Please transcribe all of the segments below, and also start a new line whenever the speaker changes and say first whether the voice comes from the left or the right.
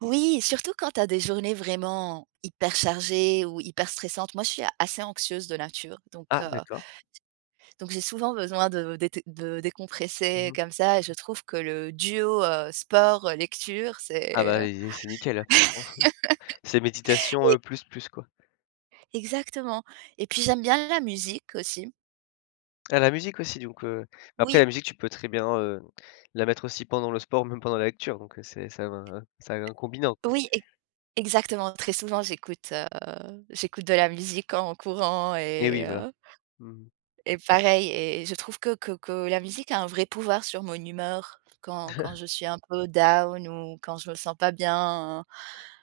right: Oui, surtout quand tu as des journées vraiment hyper chargées ou hyper stressantes. Moi, je suis assez anxieuse de nature, donc,
left: Ah,
right: heu
left: d'accord.
right: donc j'ai souvent besoin de dété de
left: Mmh
right: décompresser
left: mh.
right: comme ça. Je trouve que le duo, heu, sport, lecture,
left: Ah
right: c'est,
left: bah
right: heu,
left: et zé c'est nickel hein franchement. C'est méditation,
right: e
left: heu, plus, plus quoi.
right: exactement et puis j'aime bien la musique, aussi.
left: Tu as la musique aussi, donc, heu, mais après
right: Oui.
left: la musique tu peux très bien, heu, la mettre aussi pendant le sport, même pendant la lecture donc, heu, c'est ça vient ça un combinant, quoi.
right: Oui. E exactement. Très souvent, j'écoute, heu, j'écoute de la musique en courant
left: Et oui,
right: et
left: voilà.
right: heu
left: Mmh.
right: et pareil et et je trouve que que que la musique a un vrai pouvoir sur mon humeur, quand quand je suis un peu down ou quand je me sens pas bien.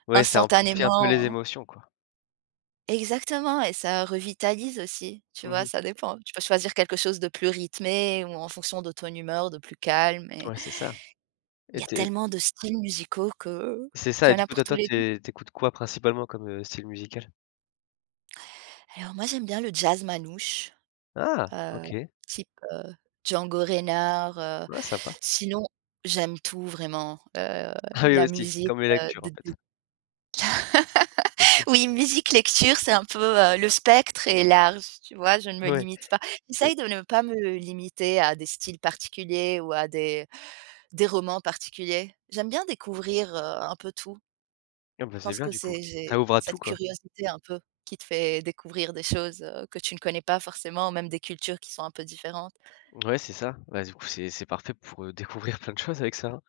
left: Ouais, ça amplifie un peu les
right: Instantanément.
left: émotions, quoi.
right: Exactement et ça revitalise aussi, tu
left: Mmh
right: vois?
left: mh.
right: Ça dépend. Tu peux choisir quelque chose de plus rythmé ou en fonction de ton humeur, de plus calme et
left: Ouais, c'est ça
right: il
left: et
right: y a
left: tu é
right: tellement de styles musicaux que
left: C'est ça
right: qu'il
left: et
right: y en
left: du
right: a
left: coup
right: pour
left: toi
right: tous
left: toi,
right: les goûts.
left: t'é t'écoutes quoi principalement comme, heu, style musical?
right: Alors moi j'aime bien le jazz manouche,
left: Ah!
right: heu,
left: OK.
right: type, heu, Django Reinhardt, heu,
left: Ouais, sympa.
right: sinon, j'aime tout vraiment, heu,
left: Ah, oui,
right: la
left: aussi.
right: musique,
left: Comme les
right: heu,
left: lectures,
right: de
left: en fait.
right: d oui, musique, lecture, c'est un peu, heu le spectre est large, tu vois? Je ne me
left: Oui.
right: limite pas.
left: Tu es
right: J'essaye de ne pas me limiter à des styles particuliers, ou à des des romans particuliers. J'aime bien découvrir, heu, un peu tout.
left: Ah bah,
right: Je
left: c'est
right: pense
left: bien
right: que
left: du coup.
right: c'est
left: Ça
right: j'ai
left: ouvre à tout,
right: cette
left: quoi.
right: curiosité un peu qui te fait découvrir des choses, heu, que tu ne connais pas forcément, même des cultures qui sont un peu différentes.
left: Ouais, c'est ça. Bah, du coup, c'est c'est parfait pour, heu, découvrir plein de choses avec ça, hein.